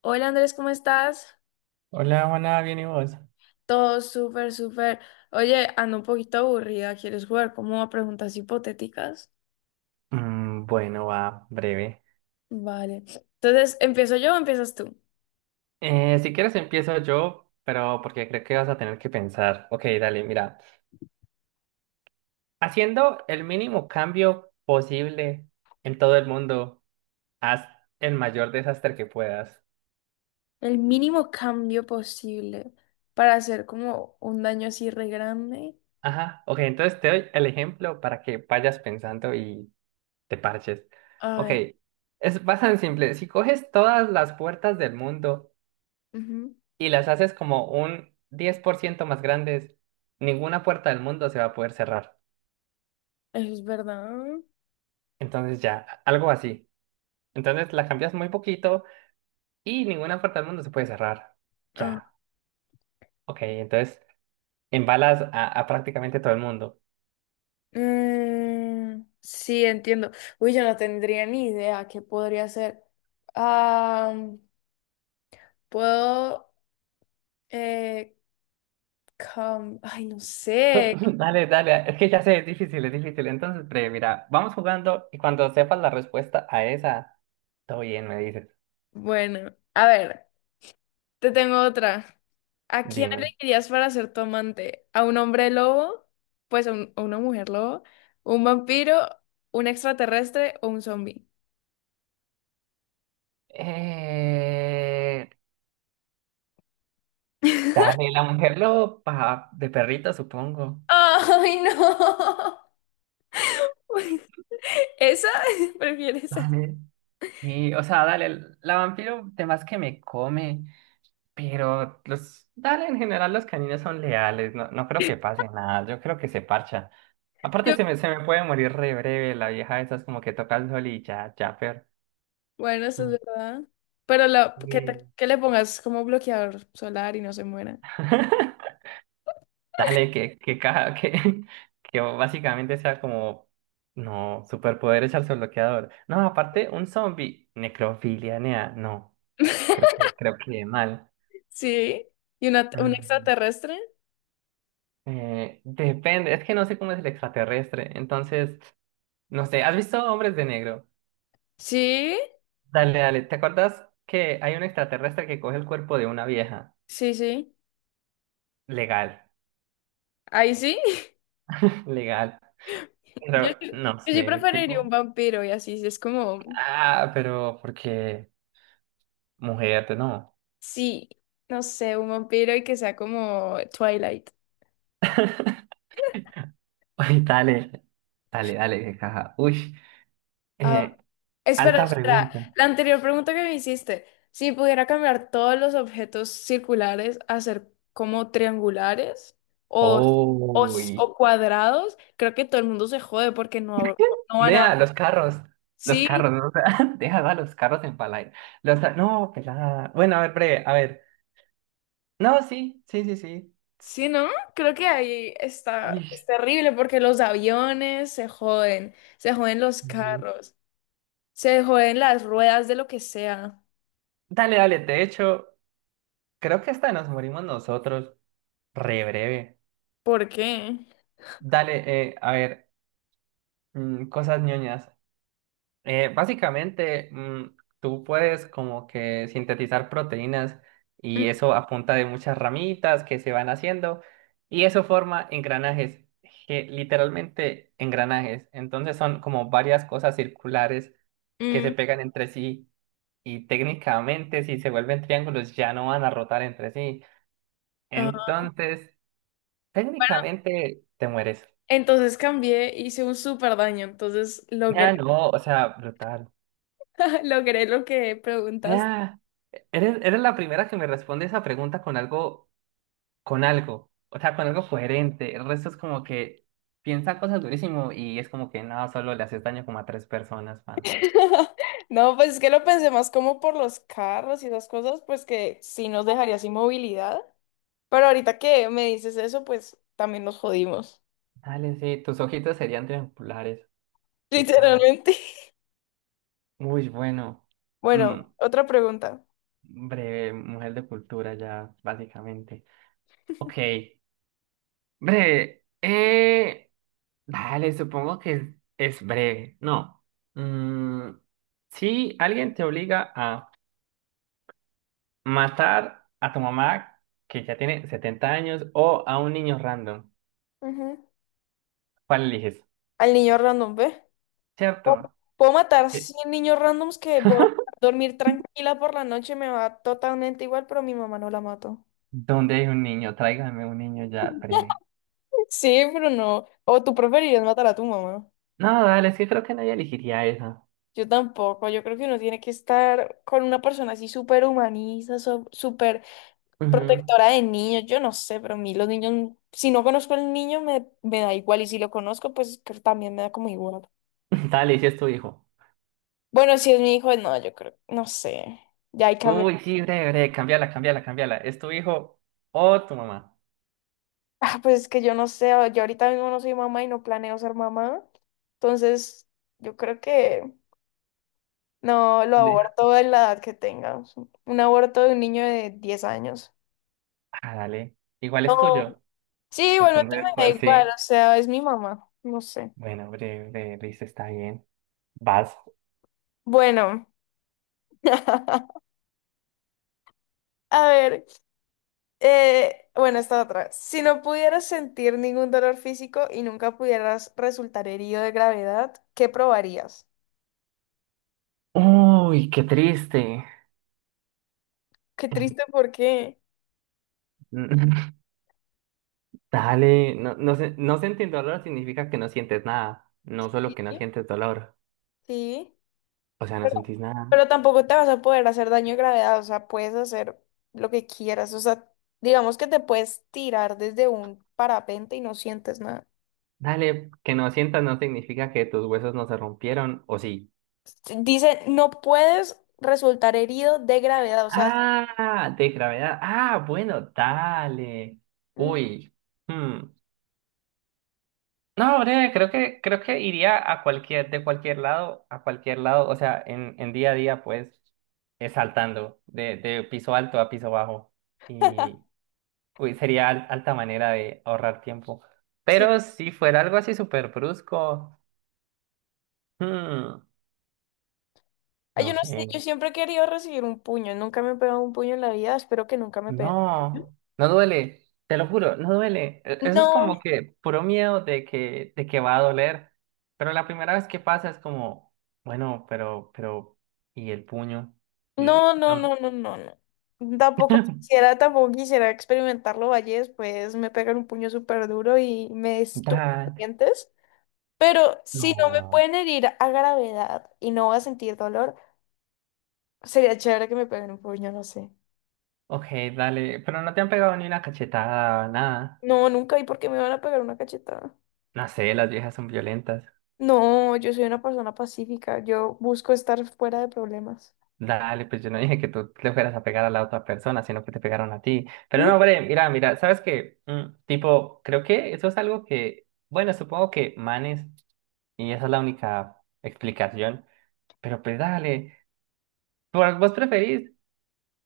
Hola Andrés, ¿cómo estás? Hola, Juana, ¿bien y vos? Todo súper, súper. Oye, ando un poquito aburrida. ¿Quieres jugar como a preguntas hipotéticas? Bueno, va, breve. Vale. Entonces, ¿empiezo yo o empiezas tú? Si quieres empiezo yo, pero porque creo que vas a tener que pensar. Ok, dale, mira. Haciendo el mínimo cambio posible en todo el mundo, haz el mayor desastre que puedas. El mínimo cambio posible para hacer como un daño así re grande. Ajá, ok, entonces te doy el ejemplo para que vayas pensando y te parches. A Ok, ver. es bastante simple. Si coges todas las puertas del mundo Ujú. y las haces como un 10% más grandes, ninguna puerta del mundo se va a poder cerrar. Eso es verdad. Entonces ya, algo así. Entonces la cambias muy poquito y ninguna puerta del mundo se puede cerrar. Ah, Ya, ok, entonces embalas a prácticamente todo el mundo. mm, sí, entiendo. Uy, yo no tendría ni idea qué podría hacer. Ah, puedo, eh, ay, no sé. Dale, dale, es que ya sé, es difícil, es difícil. Entonces, pre, mira, vamos jugando y cuando sepas la respuesta a esa, todo bien, me dices, Bueno, a ver, te tengo otra. ¿A quién dime. elegirías para ser tu amante? ¿A un hombre lobo? Pues a una mujer lobo, un vampiro, un extraterrestre o un zombie. Eh, Dale, la mujer loba, de perrito, supongo. ¡Ay, no! ¿Esa? ¿Prefieres esa? Dale. Sí, o sea, dale, la vampiro, temas que me come, pero los, dale, en general los caninos son leales, no, no creo que pase nada, yo creo que se parcha. Aparte Yo- se me puede morir re breve, la vieja esa es como que toca el sol y ya, ya, pero Bueno, eso es mm, verdad. Pero bien. que le pongas como bloqueador solar y no se muera. Dale, caja, que básicamente sea como, no, superpoder echarse bloqueador. No, aparte, un zombie, necrofilia, nea, no, creo que mal. Sí. ¿Y un Mm. extraterrestre? Depende, es que no sé cómo es el extraterrestre, entonces, no sé, ¿has visto Hombres de Negro? Sí, Dale, dale, ¿te acuerdas que hay un extraterrestre que coge el cuerpo de una vieja? sí, sí. Legal, Ahí sí. legal, Yo, pero sí no yo sí sé, preferiría un tipo, vampiro y así, es como, ah, pero porque mujer, no. sí, no sé, un vampiro y que sea como Twilight. Ay, dale, dale, dale, qué caja. Uy, Ah, eh, espera, alta espera, pregunta. la anterior pregunta que me hiciste, si pudiera cambiar todos los objetos circulares a ser como triangulares o, o, Uy. o cuadrados, creo que todo el mundo se jode porque no van a... Nea, los Sí, carros, ¿no? O sea, deja a los carros en palay. Los, no, pelada. Bueno, a ver, breve, a ver. No, sí, sí, sí, sí. sí, Ts- ¿no? Creo que ahí está, Uy. es terrible porque los aviones se joden los Sí. carros. Se joden las ruedas de lo que sea. Dale, dale, de hecho, creo que hasta nos morimos nosotros. Re breve. ¿Por qué? Dale, a ver, cosas ñoñas. Básicamente, tú puedes como que sintetizar proteínas y eso a punta de muchas ramitas que se van haciendo y eso forma engranajes, que literalmente engranajes. Entonces son como varias cosas circulares que Mm. se pegan entre sí y técnicamente si se vuelven triángulos ya no van a rotar entre sí. Ah. Entonces, técnicamente te mueres. Entonces cambié, hice un súper daño, entonces logré, Ya no, o sea, brutal. logré lo que preguntaste. Vea, eres, eres la primera que me responde esa pregunta con algo, o sea, con algo coherente. El resto es como que piensa cosas durísimo y es como que no, solo le haces daño como a tres personas, pana. No, pues es que lo pensé más como por los carros y esas cosas, pues que sí nos dejaría sin movilidad. Pero ahorita que me dices eso, pues también nos jodimos. Dale, sí, tus ojitos serían triangulares. Qué caja. Literalmente. Uy, bueno. Bueno, Mm, otra pregunta. breve, mujer de cultura ya, básicamente. Ok, breve. Dale, supongo que es breve. No. Mm, si alguien te obliga a matar a tu mamá, que ya tiene 70 años, o a un niño random. Ujú. ¿Cuál eliges? Al niño random, ¿ve? ¿Cierto? Puedo matar ¿Qué? 100 niños randoms que voy a dormir tranquila por la noche, me va totalmente igual, pero a mi mamá no la mato. ¿Dónde hay un niño? Tráigame un niño ya breve. Sí, pero no. O tú preferirías matar a tu mamá. No, dale, es que creo que nadie elegiría esa. Yo tampoco. Yo creo que uno tiene que estar con una persona así súper humanista, súper Ujú. protectora de niños. Yo no sé, pero a mí los niños, si no conozco al niño, me da igual. Y si lo conozco, pues creo que también me da como igual. Dale, si es tu hijo. Bueno, si es mi hijo, no, yo creo, no sé. Ya ahí cambió. Uy, sí, breve, breve, cambiala, cambiala, cambiala. ¿Es tu hijo o tu mamá? Ah, pues es que yo no sé, yo ahorita mismo no soy mamá y no planeo ser mamá. Entonces, yo creo que no lo De- aborto en la edad que tenga. Un aborto de un niño de 10 años. Ah, dale. Igual es No. tuyo. Sí, igualmente Entonces, me da pues igual, o sí. sea, es mi mamá, no sé. Bueno, breve, breve, listo, está bien. Vas. Bueno, a ver, bueno, esta otra. Si no pudieras sentir ningún dolor físico y nunca pudieras resultar herido de gravedad, ¿qué probarías? Uy, qué triste. Qué triste, ¿por qué? Dale, no, no, se- no sentir dolor significa que no sientes nada, no solo Sí. que no sientes dolor, Sí. o sea, no Pero, sentís nada. pero tampoco te vas a poder hacer daño de gravedad, o sea, puedes hacer lo que quieras, o sea, digamos que te puedes tirar desde un parapente y no sientes nada. Dale, que no sientas no significa que tus huesos no se rompieron, o sí. Dice, no puedes resultar herido de gravedad, o sea, Ah, de gravedad. Ah, bueno, dale. mm, Uy. Hmm. No, breve, creo que iría a cualquier, de cualquier lado, a cualquier lado, o sea, en día a día, pues, saltando de piso alto a piso bajo. Y uy, sería al- alta manera de ahorrar tiempo. sí. Pero si fuera algo así súper brusco, hmm, Ay, no yo no sé, sé, yo siempre he querido recibir un puño, nunca me he pegado un puño en la vida, espero que nunca me peguen. no, no duele, te lo juro, no duele. E- Eso es No, como que puro miedo de que va a doler. Pero la primera vez que pasa es como, bueno, pero, ¿y el puño? Mm, no, no, no, no, no, no, no. Tampoco quisiera, tampoco quisiera experimentarlo, vaya, después me pegan un puño súper duro y me estumpen los dale, dientes. Pero si no me no. pueden herir a gravedad y no voy a sentir dolor, sería chévere que me peguen un puño, no sé. Ok, dale, pero no te han pegado ni una cachetada, nada. No, nunca. ¿Y por qué me van a pegar una cachetada? No sé, las viejas son violentas. No, yo soy una persona pacífica. Yo busco estar fuera de problemas. Dale, pues yo no dije que tú le fueras a pegar a la otra persona, sino que te pegaron a ti. Pero ¿Mm? no, hombre, mira, mira, ¿sabes qué? Tipo, creo que eso es algo que, bueno, supongo que manes, y esa es la única explicación, pero pues dale, por- vos preferís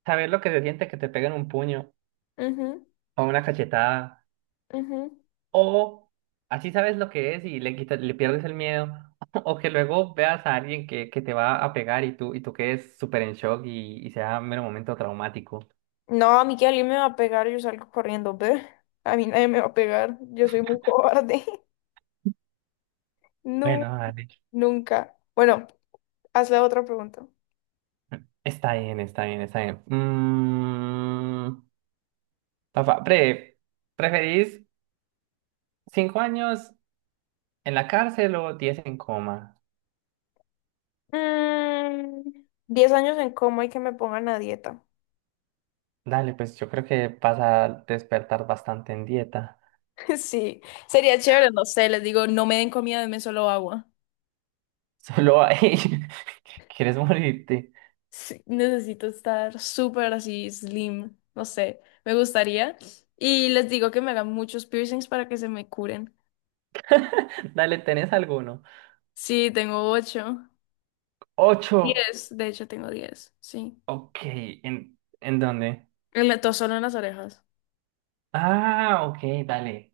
saber lo que se siente que te peguen un puño Ujú, o una cachetada, ujú. o así sabes lo que es y le quitas, le pierdes el miedo, o que luego veas a alguien que te va a pegar y tú quedes súper en shock y sea un mero momento traumático. No, a mí que alguien me va a pegar, yo salgo corriendo, ¿ve? A mí nadie me va a pegar. Yo soy muy cobarde. No, Bueno, dale. nunca. Bueno, hazle otra pregunta. Está bien, está bien, está bien. Papá, pre, ¿preferís 5 años en la cárcel o 10 en coma? Mm, 10 años en coma y que me pongan a dieta. Dale, pues yo creo que vas a despertar bastante en dieta. Sí, sería chévere, no sé, les digo, no me den comida, denme solo agua. Solo ahí. ¿Quieres morirte? Sí, necesito estar súper así slim, no sé, me gustaría. Y les digo que me hagan muchos piercings para que se me curen. Dale, ¿tenés alguno? Sí, tengo ocho, 8. 10, de hecho tengo 10, sí. Ok, en dónde? Y solo en las orejas. Ah, ok, dale.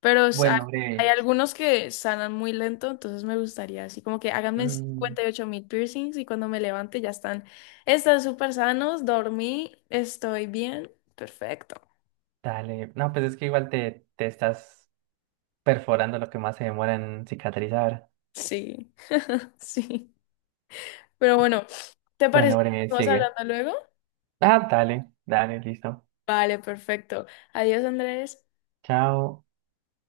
Pero Bueno, hay breve. algunos que sanan muy lento, entonces me gustaría así como que háganme Mm, 58.000 piercings y cuando me levante ya están, súper sanos, dormí, estoy bien, perfecto. dale. No, pues es que igual te, te estás perforando lo que más se demora en cicatrizar. Sí, sí. Pero bueno, ¿te parece Bueno, que Bre, estamos sigue. hablando luego? Ah, dale, dale, listo. Vale, perfecto. Adiós, Andrés. Chao.